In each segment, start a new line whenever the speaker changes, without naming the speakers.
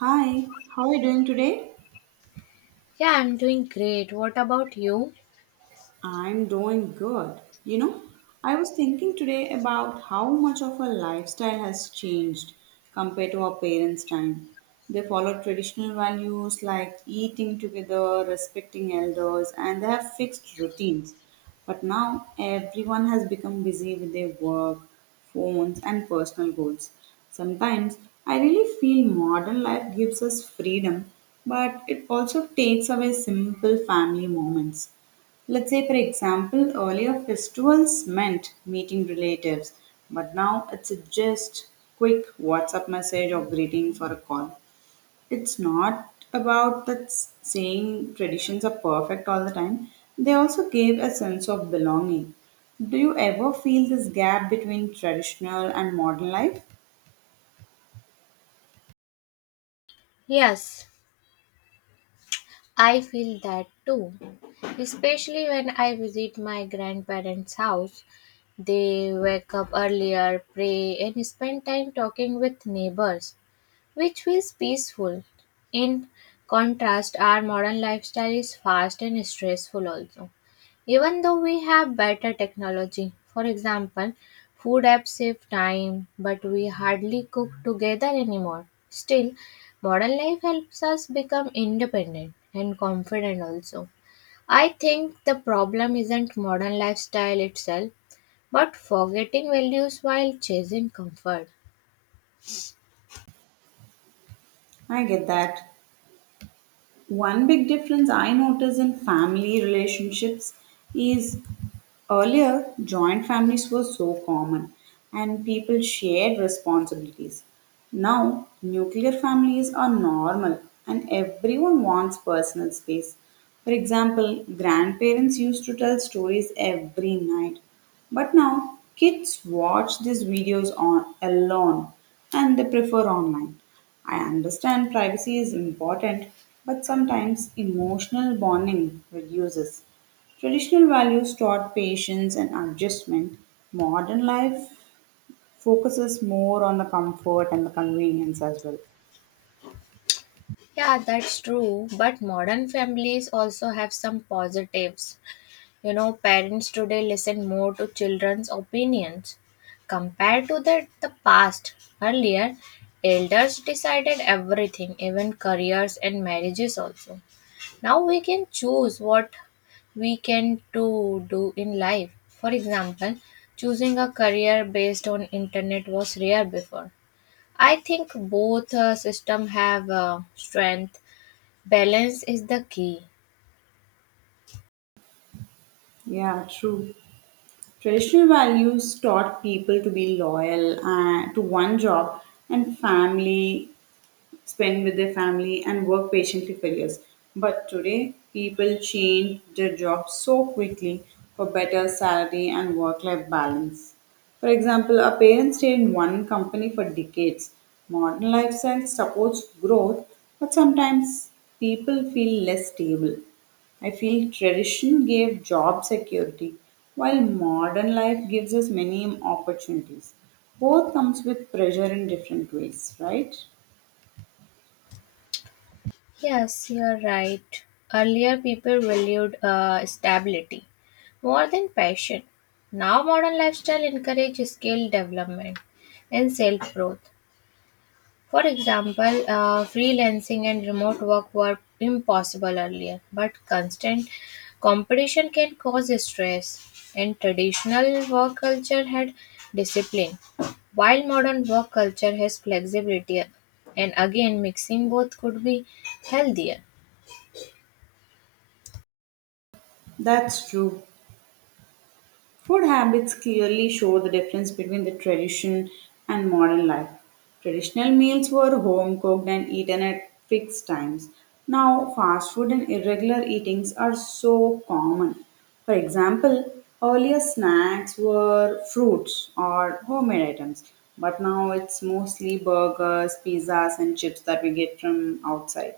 Hi, how are you doing today?
Yeah, I'm doing great. What about you?
I'm doing good. You know, I was thinking today about how much of our lifestyle has changed compared to our parents' time. They followed traditional values like eating together, respecting elders, and they have fixed routines. But now everyone has become busy with their work, phones, and personal goals. Sometimes I really feel modern life gives us freedom, but it also takes away simple family moments. Let's say, for example, earlier festivals meant meeting relatives, but now it's just quick WhatsApp message or greeting for a call. It's not about that saying traditions are perfect all the time, they also gave a sense of belonging. Do you ever feel this gap between traditional and modern life?
Yes, I feel that too. Especially when I visit my grandparents' house. They wake up earlier, pray, and spend time talking with neighbors, which feels peaceful. In contrast, our modern lifestyle is fast and stressful also. Even though we have better technology, for example, food apps save time, but we hardly cook together anymore. Still, modern life helps us become independent and confident also. I think the problem isn't modern lifestyle itself, but forgetting values while chasing comfort.
I get that. One big difference I notice in family relationships is earlier, joint families were so common and people shared responsibilities. Now, nuclear families are normal and everyone wants personal space. For example, grandparents used to tell stories every night, but now kids watch these videos on alone and they prefer online. I understand privacy is important, but sometimes emotional bonding reduces. Traditional values taught patience and adjustment. Modern life focuses more on the comfort and the convenience as well.
Yeah, that's true, but modern families also have some positives. You know, parents today listen more to children's opinions compared to the past. Earlier, elders decided everything, even careers and marriages also. Now we can choose what we can to do in life. For example, choosing a career based on internet was rare before. I think both system have strength. Balance is the key.
Yeah, true. Traditional values taught people to be loyal to one job and family spend with their family, and work patiently for years. But today, people change their jobs so quickly for better salary and work life balance. For example, a parent stayed in one company for decades. Modern lifestyle supports growth, but sometimes people feel less stable. I feel tradition gave job security, while modern life gives us many opportunities. Both comes with pressure in different ways, right?
Yes, you're right. Earlier, people valued stability more than passion. Now, modern lifestyle encourages skill development and self growth. For example, freelancing and remote work were impossible earlier, but constant competition can cause stress. And traditional work culture had discipline, while modern work culture has flexibility. And again, mixing both could be healthier.
That's true. Food habits clearly show the difference between the tradition and modern life. Traditional meals were home cooked and eaten at fixed times. Now, fast food and irregular eatings are so common. For example, earlier snacks were fruits or homemade items, but now it's mostly burgers, pizzas, and chips that we get from outside.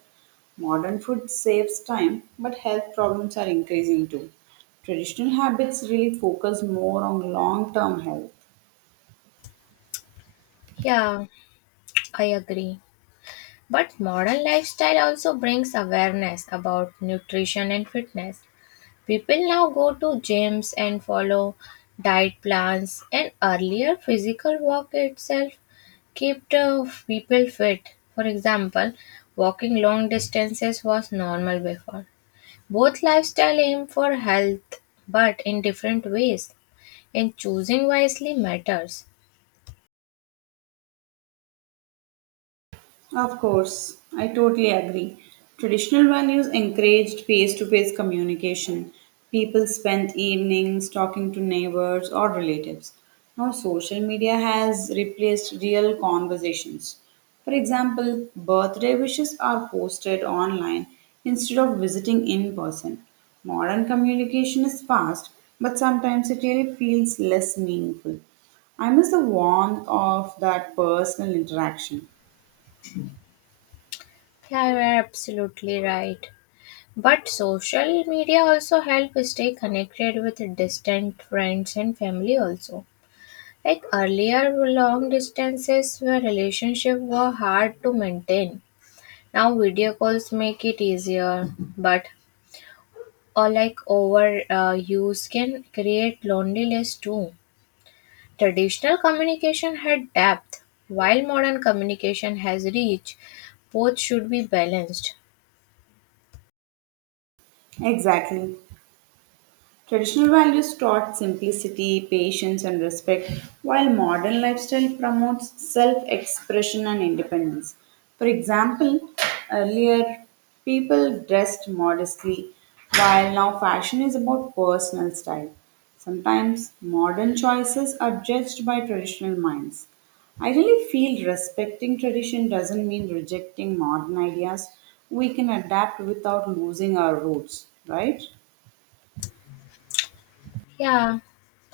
Modern food saves time, but health problems are increasing too. Traditional habits really focus more on long term health.
Yeah, I agree. But modern lifestyle also brings awareness about nutrition and fitness. People now go to gyms and follow diet plans, and earlier physical work itself kept people fit. For example, walking long distances was normal before. Both lifestyle aim for health, but in different ways, and choosing wisely matters.
Of course, I totally agree. Traditional values encouraged face to face communication. People spent evenings talking to neighbors or relatives. Now, social media has replaced real conversations. For example, birthday wishes are posted online instead of visiting in person. Modern communication is fast, but sometimes it really feels less meaningful. I miss the warmth of that personal interaction.
Yeah, you are absolutely right. But social media also help stay connected with distant friends and family also. Like earlier long distances where relationship were hard to maintain. Now video calls make it easier, but or like over use can create loneliness too. Traditional communication had depth, while modern communication has reach. Both should be balanced.
Exactly. Traditional values taught simplicity, patience, and respect, while modern lifestyle promotes self expression and independence. For example, earlier people dressed modestly, while now fashion is about personal style. Sometimes modern choices are judged by traditional minds. I really feel respecting tradition doesn't mean rejecting modern ideas. We can adapt without losing our roots, right?
Yeah,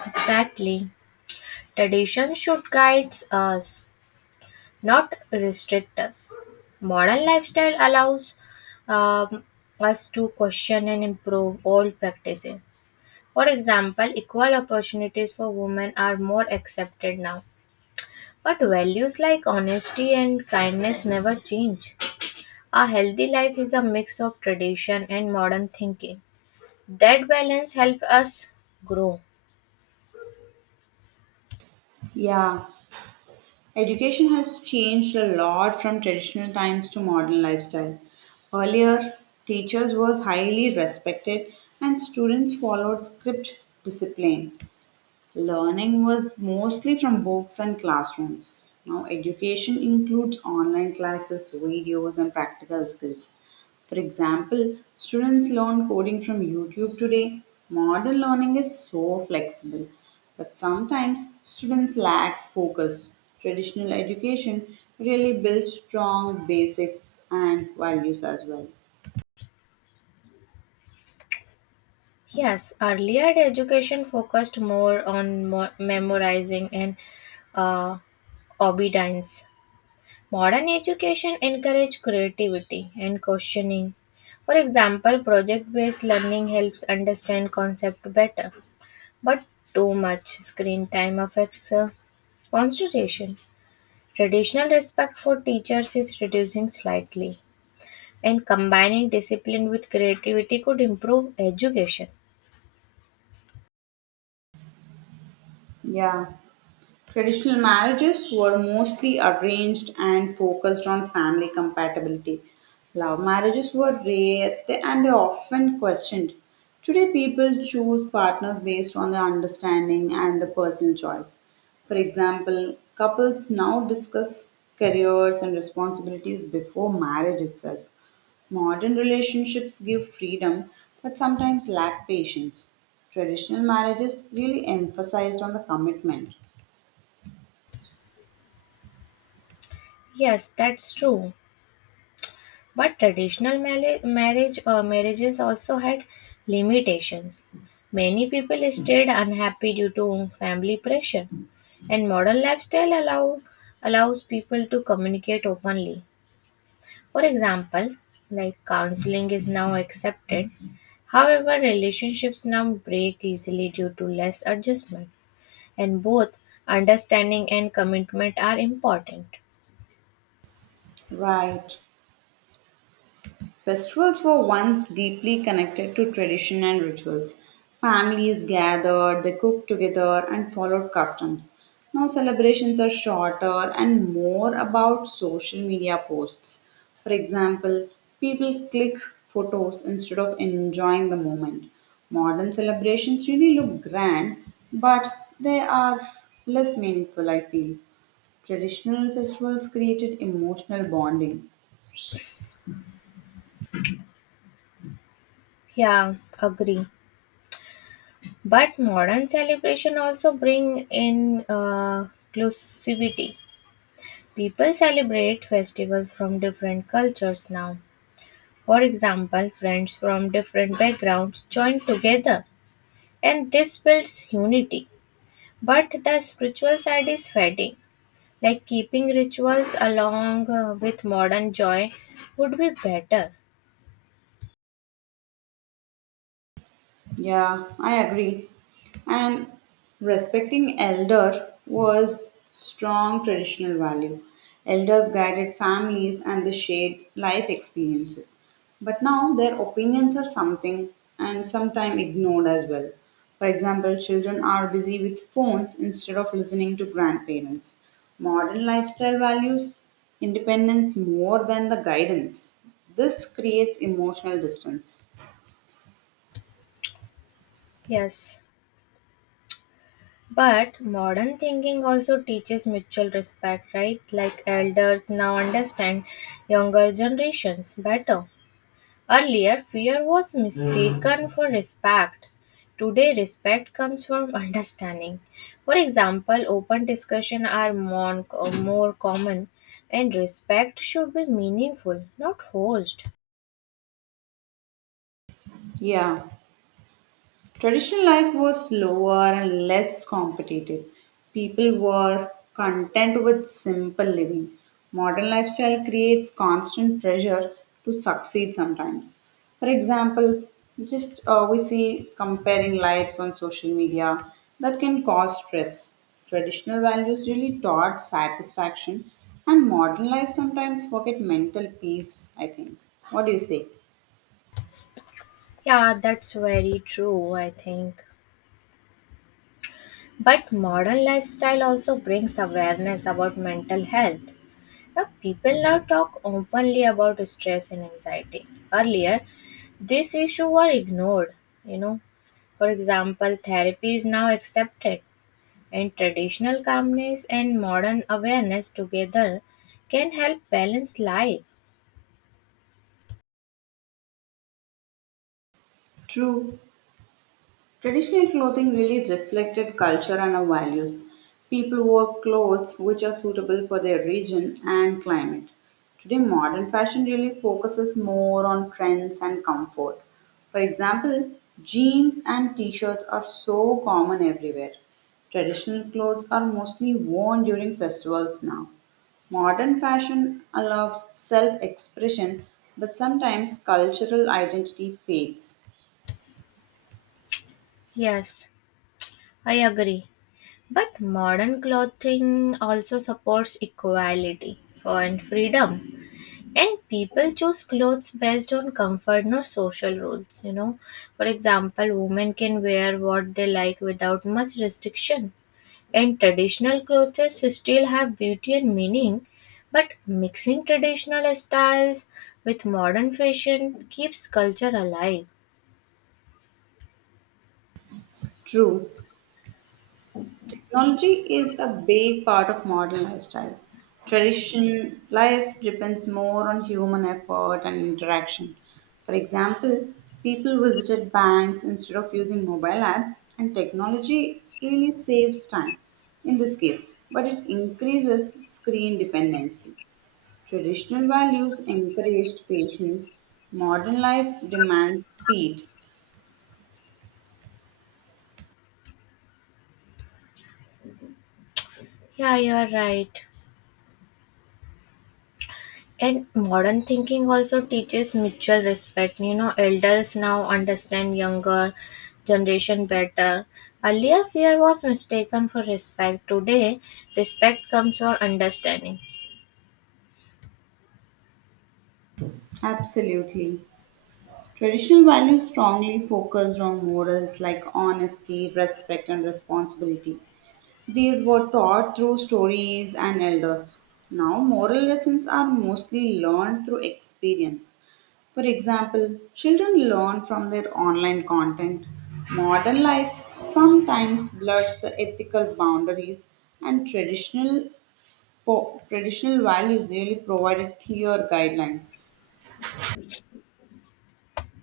exactly. Tradition should guide us, not restrict us. Modern lifestyle allows um, us to question and improve old practices. For example, equal opportunities for women are more accepted now. But values like honesty and kindness never change. A healthy life is a mix of tradition and modern thinking. That balance helps us grow.
Yeah, education has changed a lot from traditional times to modern lifestyle. Earlier, teachers was highly respected and students followed strict discipline. Learning was mostly from books and classrooms. Now, education includes online classes, videos, and practical skills. For example, students learn coding from YouTube today. Modern learning is so flexible, but sometimes students lack focus. Traditional education really builds strong basics and values as well.
Yes, earlier the education focused more on memorizing and uh, obedience. Modern education encourages creativity and questioning. For example, project based learning helps understand concept better, but too much screen time affects concentration. Traditional respect for teachers is reducing slightly, and combining discipline with creativity could improve education.
Yeah. Traditional marriages were mostly arranged and focused on family compatibility. Love marriages were rare and they often questioned. Today, people choose partners based on their understanding and the personal choice. For example, couples now discuss careers and responsibilities before marriage itself. Modern relationships give freedom but sometimes lack patience. Traditional marriages really emphasized on the commitment.
Yes, that's true. But traditional marriages also had limitations. Many people stayed unhappy due to family pressure, and modern lifestyle allows people to communicate openly. For example, like counseling is now accepted. However, relationships now break easily due to less adjustment, and both understanding and commitment are important.
Right. Festivals were once deeply connected to tradition and rituals. Families gathered, they cooked together, and followed customs. Now celebrations are shorter and more about social media posts. For example, people click photos instead of enjoying the moment. Modern celebrations really look grand, but they are less meaningful, I feel. Traditional festivals created emotional bonding.
Yeah, agree. But modern celebration also bring in inclusivity. People celebrate festivals from different cultures now. For example, friends from different backgrounds join together, and this builds unity. But the spiritual side is fading. Like keeping rituals along with modern joy would be better.
Yeah, I agree. And respecting elder was strong traditional value. Elders guided families and they shared life experiences. But now their opinions are something and sometimes ignored as well. For example, children are busy with phones instead of listening to grandparents. Modern lifestyle values independence more than the guidance. This creates emotional distance.
Yes. But modern thinking also teaches mutual respect, right? Like elders now understand younger generations better. Earlier, fear was mistaken for respect. Today, respect comes from understanding. For example, open discussion are more common, and respect should be meaningful, not forced.
Yeah. Traditional life was slower and less competitive. People were content with simple living. Modern lifestyle creates constant pressure to succeed sometimes. For example, just we see comparing lives on social media that can cause stress. Traditional values really taught satisfaction, and modern life sometimes forget mental peace, I think. What do you say?
Yeah, that's very true, I think. But modern lifestyle also brings awareness about mental health. Now, people now talk openly about stress and anxiety. Earlier, this issue were ignored. You know, for example, therapy is now accepted, and traditional calmness and modern awareness together can help balance life.
True, traditional clothing really reflected culture and our values. People wore clothes which are suitable for their region and climate. Today, modern fashion really focuses more on trends and comfort. For example, jeans and t shirts are so common everywhere. Traditional clothes are mostly worn during festivals now. Modern fashion allows self expression, but sometimes cultural identity fades.
Yes, I agree. But modern clothing also supports equality and freedom. And people choose clothes based on comfort, not social rules, For example, women can wear what they like without much restriction. And traditional clothes still have beauty and meaning, but mixing traditional styles with modern fashion keeps culture alive.
True, technology is a big part of modern lifestyle. Tradition life depends more on human effort and interaction. For example, people visited banks instead of using mobile apps, and technology really saves time in this case, but it increases screen dependency. Traditional values encouraged patience, modern life demands speed.
Yeah, you are right. And modern thinking also teaches mutual respect. You know, elders now understand younger generation better. Earlier, fear was mistaken for respect. Today, respect comes from understanding.
Absolutely. Traditional values strongly focused on morals like honesty, respect, and responsibility. These were taught through stories and elders. Now, moral lessons are mostly learned through experience. For example, children learn from their online content. Modern life sometimes blurs the ethical boundaries, and traditional, traditional values really provided clear guidelines.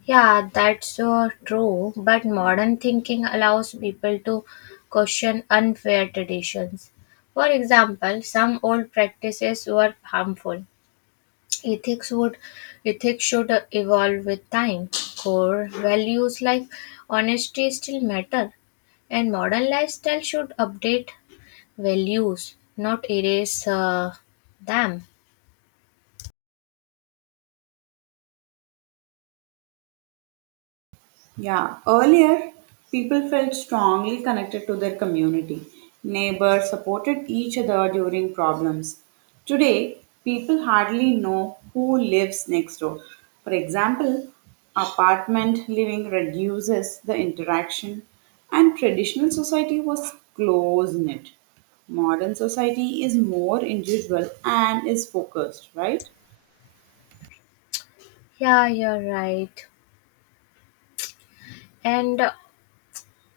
Yeah, that's so true. But modern thinking allows people to question unfair traditions. For example, some old practices were harmful. Ethics would Ethics should evolve with time. Core values like honesty still matter, and modern lifestyle should update values, not erase them.
Yeah, earlier people felt strongly connected to their community. Neighbors supported each other during problems. Today, people hardly know who lives next door. For example, apartment living reduces the interaction, and traditional society was close knit. Modern society is more individual and is focused, right?
Yeah, you're right. And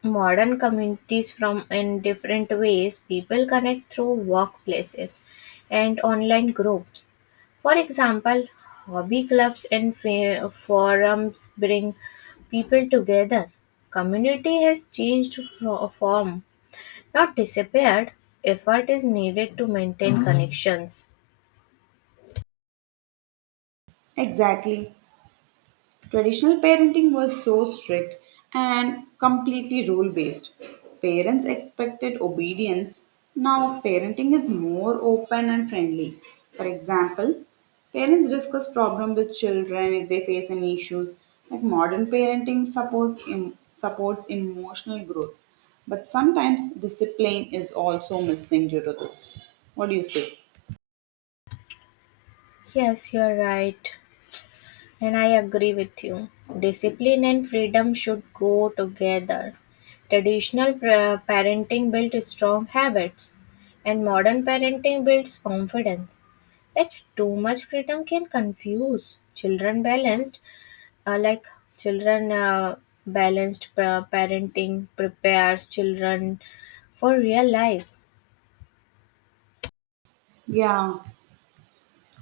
modern communities from in different ways, people connect through workplaces and online groups. For example, hobby clubs and forums bring people together. Community has changed form, not disappeared. Effort is needed to maintain connections.
Exactly. Traditional parenting was so strict and completely rule based. Parents expected obedience. Now, parenting is more open and friendly. For example, parents discuss problems with children if they face any issues. Like modern parenting supports emotional growth. But sometimes discipline is also missing due to this. What do you say?
Yes, you're right, and I agree with you. Discipline and freedom should go together. Traditional parenting built strong habits, and modern parenting builds confidence. Like too much freedom can confuse children balanced like children balanced parenting prepares children for real life.
Yeah,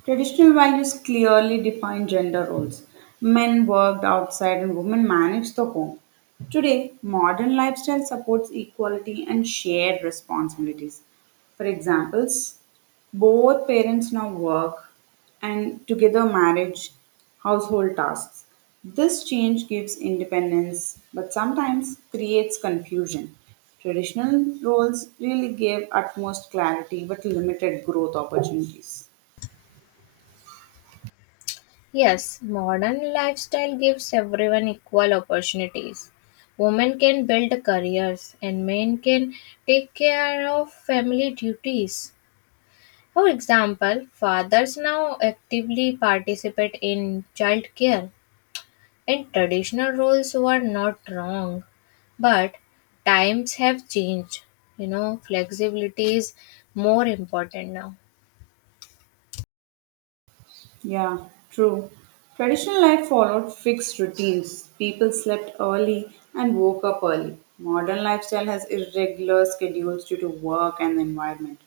traditional values clearly define gender roles. Men worked outside and women managed the home. Today, modern lifestyle supports equality and shared responsibilities. For examples, both parents now work and together manage household tasks. This change gives independence but sometimes creates confusion. Traditional roles really gave utmost clarity but limited growth opportunities.
Yes, modern lifestyle gives everyone equal opportunities. Women can build careers and men can take care of family duties. For example, fathers now actively participate in child care. And traditional roles were not wrong, but times have changed. You know, flexibility is more important now.
Yeah, true. Traditional life followed fixed routines. People slept early and woke up early. Modern lifestyle has irregular schedules due to work and the environment.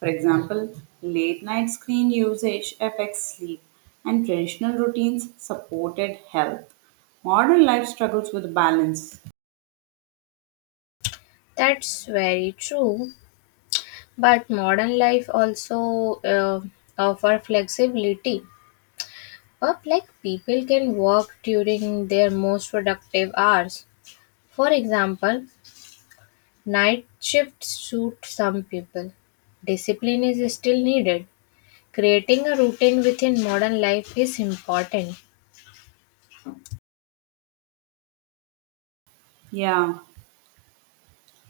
For example, late night screen usage affects sleep, and traditional routines supported health. Modern life struggles with balance.
That's very true. But modern life also offer flexibility. Up like people can work during their most productive hours. For example, night shifts suit some people. Discipline is still needed. Creating a routine within modern life is important.
Yeah.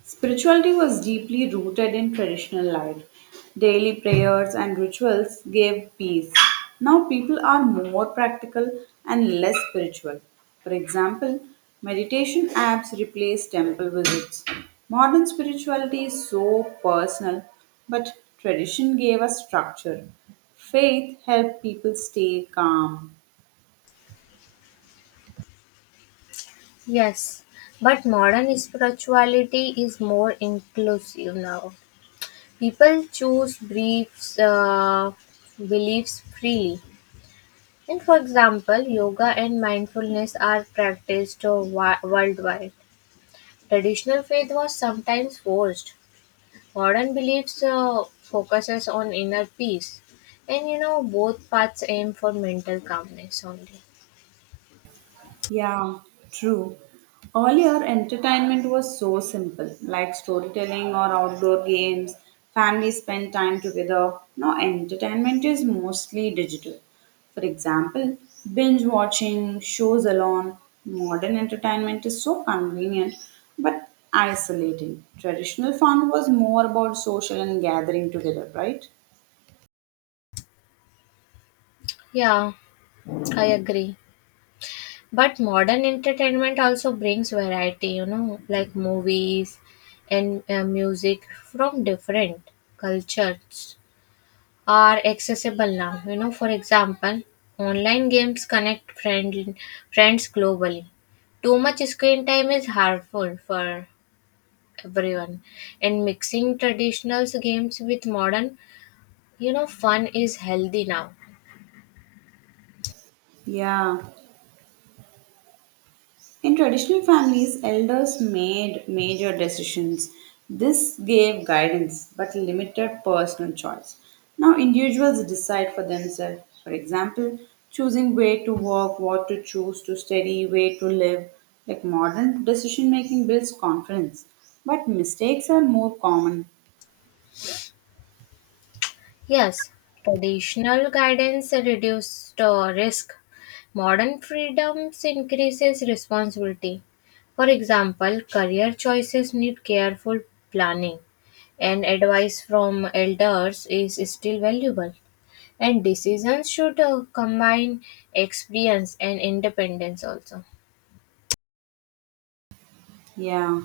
Spirituality was deeply rooted in traditional life. Daily prayers and rituals gave peace. Now people are more practical and less spiritual. For example, meditation apps replace temple visits. Modern spirituality is so personal, but tradition gave us structure. Faith helped people stay calm.
Yes, but modern spirituality is more inclusive now. People choose beliefs freely. And for example, yoga and mindfulness are practiced worldwide. Traditional faith was sometimes forced. Modern beliefs focuses on inner peace. And you know, both paths aim for mental calmness only.
Yeah, true. Earlier, entertainment was so simple, like storytelling or outdoor games. Families spent time together. Now, entertainment is mostly digital. For example, binge watching shows alone. Modern entertainment is so convenient but isolating. Traditional fun was more about social and gathering together, right?
Yeah, I agree. But modern entertainment also brings variety, you know, like movies and music from different cultures are accessible now. You know, for example, online games connect friends globally. Too much screen time is harmful for everyone, and mixing traditional games with modern, you know, fun is healthy now.
Yeah. In traditional families, elders made major decisions. This gave guidance but limited personal choice. Now, individuals decide for themselves. For example, choosing where to work, what to choose to study, where to live. Like modern decision making builds confidence, but mistakes are more common.
Yes, traditional guidance reduced risk. Modern freedoms increases responsibility. For example, career choices need careful planning, and advice from elders is still valuable. And decisions should combine experience and independence also.
Yeah.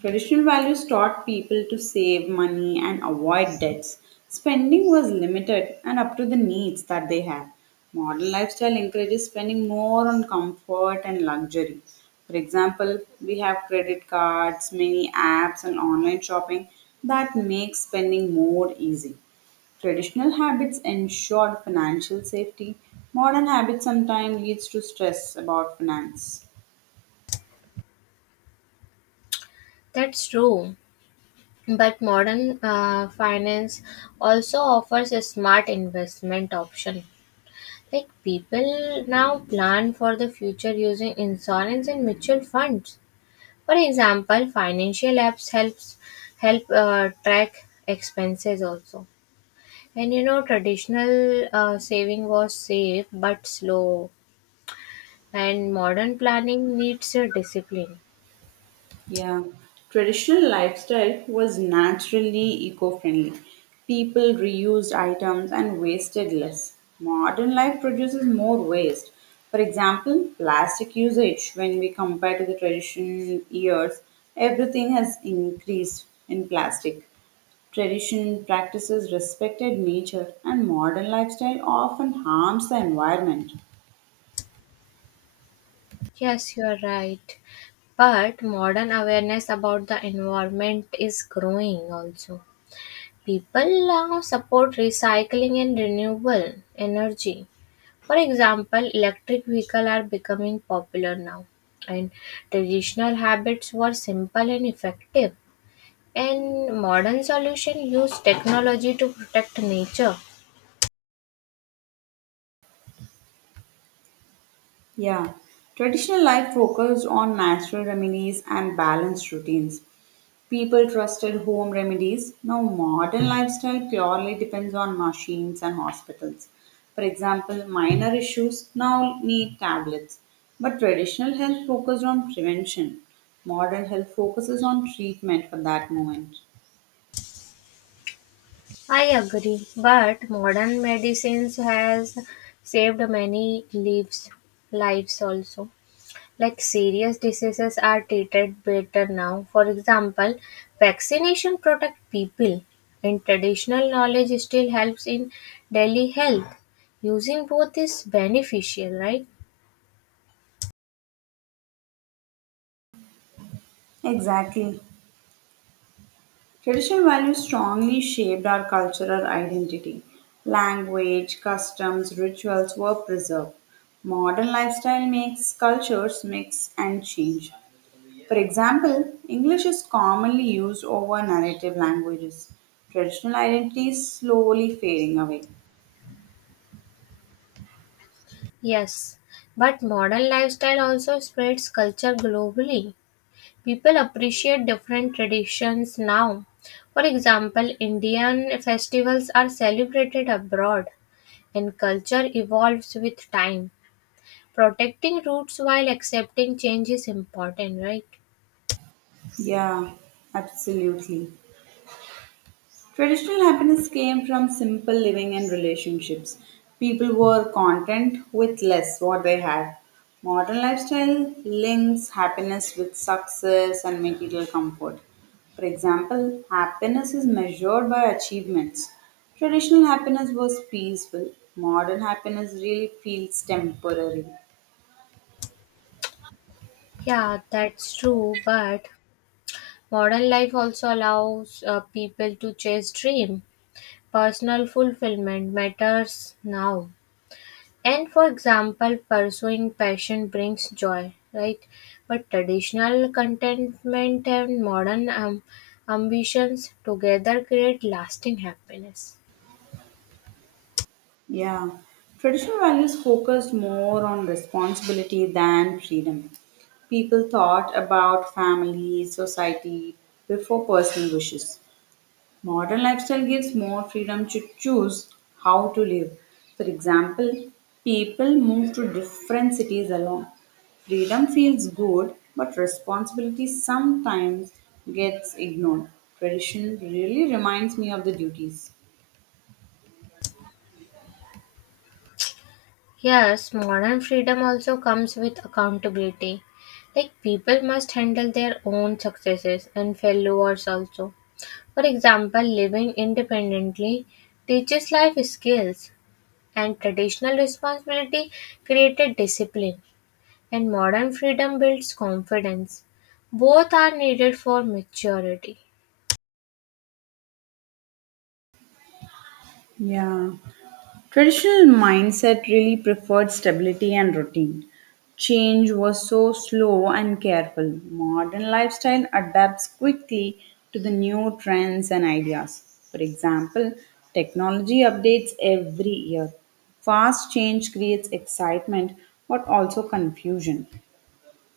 Traditional values taught people to save money and avoid debts. Spending was limited and up to the needs that they had. Modern lifestyle encourages spending more on comfort and luxury. For example, we have credit cards, many apps, and online shopping that makes spending more easy. Traditional habits ensured financial safety. Modern habits sometimes leads to stress about finance.
That's true. But modern finance also offers a smart investment option. Like people now plan for the future using insurance and mutual funds. For example, financial apps help track expenses also. And you know, traditional saving was safe but slow, and modern planning needs a discipline.
Yeah, traditional lifestyle was naturally eco-friendly. People reused items and wasted less. Modern life produces more waste. For example, plastic usage, when we compare to the traditional years, everything has increased in plastic. Tradition practices respected nature, and modern lifestyle often harms the environment.
Yes, you are right. But modern awareness about the environment is growing also. People now support recycling and renewable energy. For example, electric vehicles are becoming popular now, and traditional habits were simple and effective. And modern solutions use technology to protect nature.
Yeah, traditional life focused on natural remedies and balanced routines. People trusted home remedies. Now, modern lifestyle purely depends on machines and hospitals. For example, minor issues now need tablets. But traditional health focused on prevention. Modern health focuses on treatment for that moment.
I agree, but modern medicines has saved many lives also. Like serious diseases are treated better now. For example, vaccination protect people and traditional knowledge still helps in daily health. Using both is beneficial, right?
Exactly. Traditional values strongly shaped our cultural identity. Language, customs, rituals were preserved. Modern lifestyle makes cultures mix and change. For example, English is commonly used over native languages. Traditional identity is slowly fading away.
Yes. But modern lifestyle also spreads culture globally. People appreciate different traditions now. For example, Indian festivals are celebrated abroad and culture evolves with time. Protecting roots while accepting change is important, right?
Yeah, absolutely. Traditional happiness came from simple living and relationships. People were content with less what they had. Modern lifestyle links happiness with success and material comfort. For example, happiness is measured by achievements. Traditional happiness was peaceful. Modern happiness really feels temporary.
Yeah, that's true, but modern life also allows people to chase dream. Personal fulfillment matters now. And for example, pursuing passion brings joy, right? But traditional contentment and modern ambitions together create lasting happiness.
Yeah, traditional values focused more on responsibility than freedom. People thought about family, society before personal wishes. Modern lifestyle gives more freedom to choose how to live. For example, people move to different cities alone. Freedom feels good, but responsibility sometimes gets ignored. Tradition really reminds me of the duties.
Yes, modern freedom also comes with accountability. Like people must handle their own successes and failures also. For example, living independently teaches life skills, and traditional responsibility created discipline, and modern freedom builds confidence. Both are needed for maturity.
Yeah. Traditional mindset really preferred stability and routine. Change was so slow and careful. Modern lifestyle adapts quickly to the new trends and ideas. For example, technology updates every year. Fast change creates excitement but also confusion.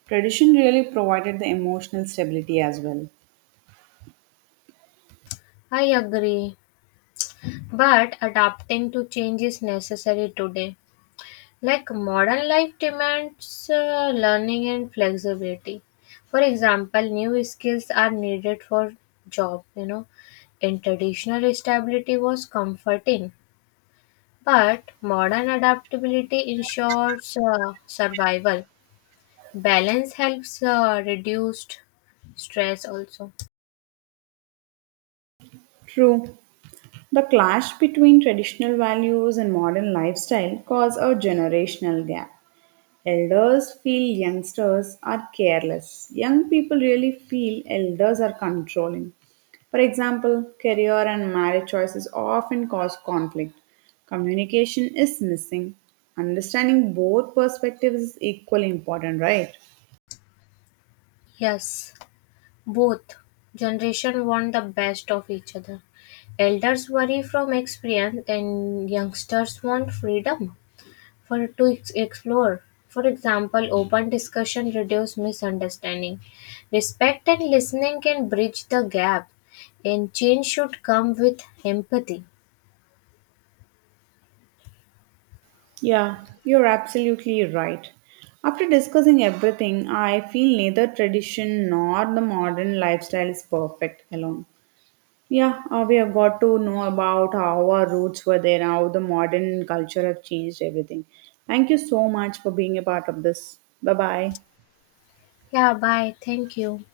Tradition really provided the emotional stability as well.
I agree, but adapting to change is necessary today. Like modern life demands learning and flexibility. For example, new skills are needed for job, you know. In traditional stability was comforting, but modern adaptability ensures survival. Balance helps reduced stress also.
True. The clash between traditional values and modern lifestyle caused a generational gap. Elders feel youngsters are careless. Young people really feel elders are controlling. For example, career and marriage choices often cause conflict. Communication is missing. Understanding both perspectives is equally important, right?
Yes, both generation want the best of each other. Elders worry from experience and youngsters want freedom for to explore. For example, open discussion reduce misunderstanding. Respect and listening can bridge the gap, and change should come with empathy.
Yeah, you're absolutely right. After discussing everything, I feel neither tradition nor the modern lifestyle is perfect alone. Yeah, we have got to know about how our roots were there, how the modern culture have changed everything. Thank you so much for being a part of this. Bye bye.
Yeah, bye. Thank you.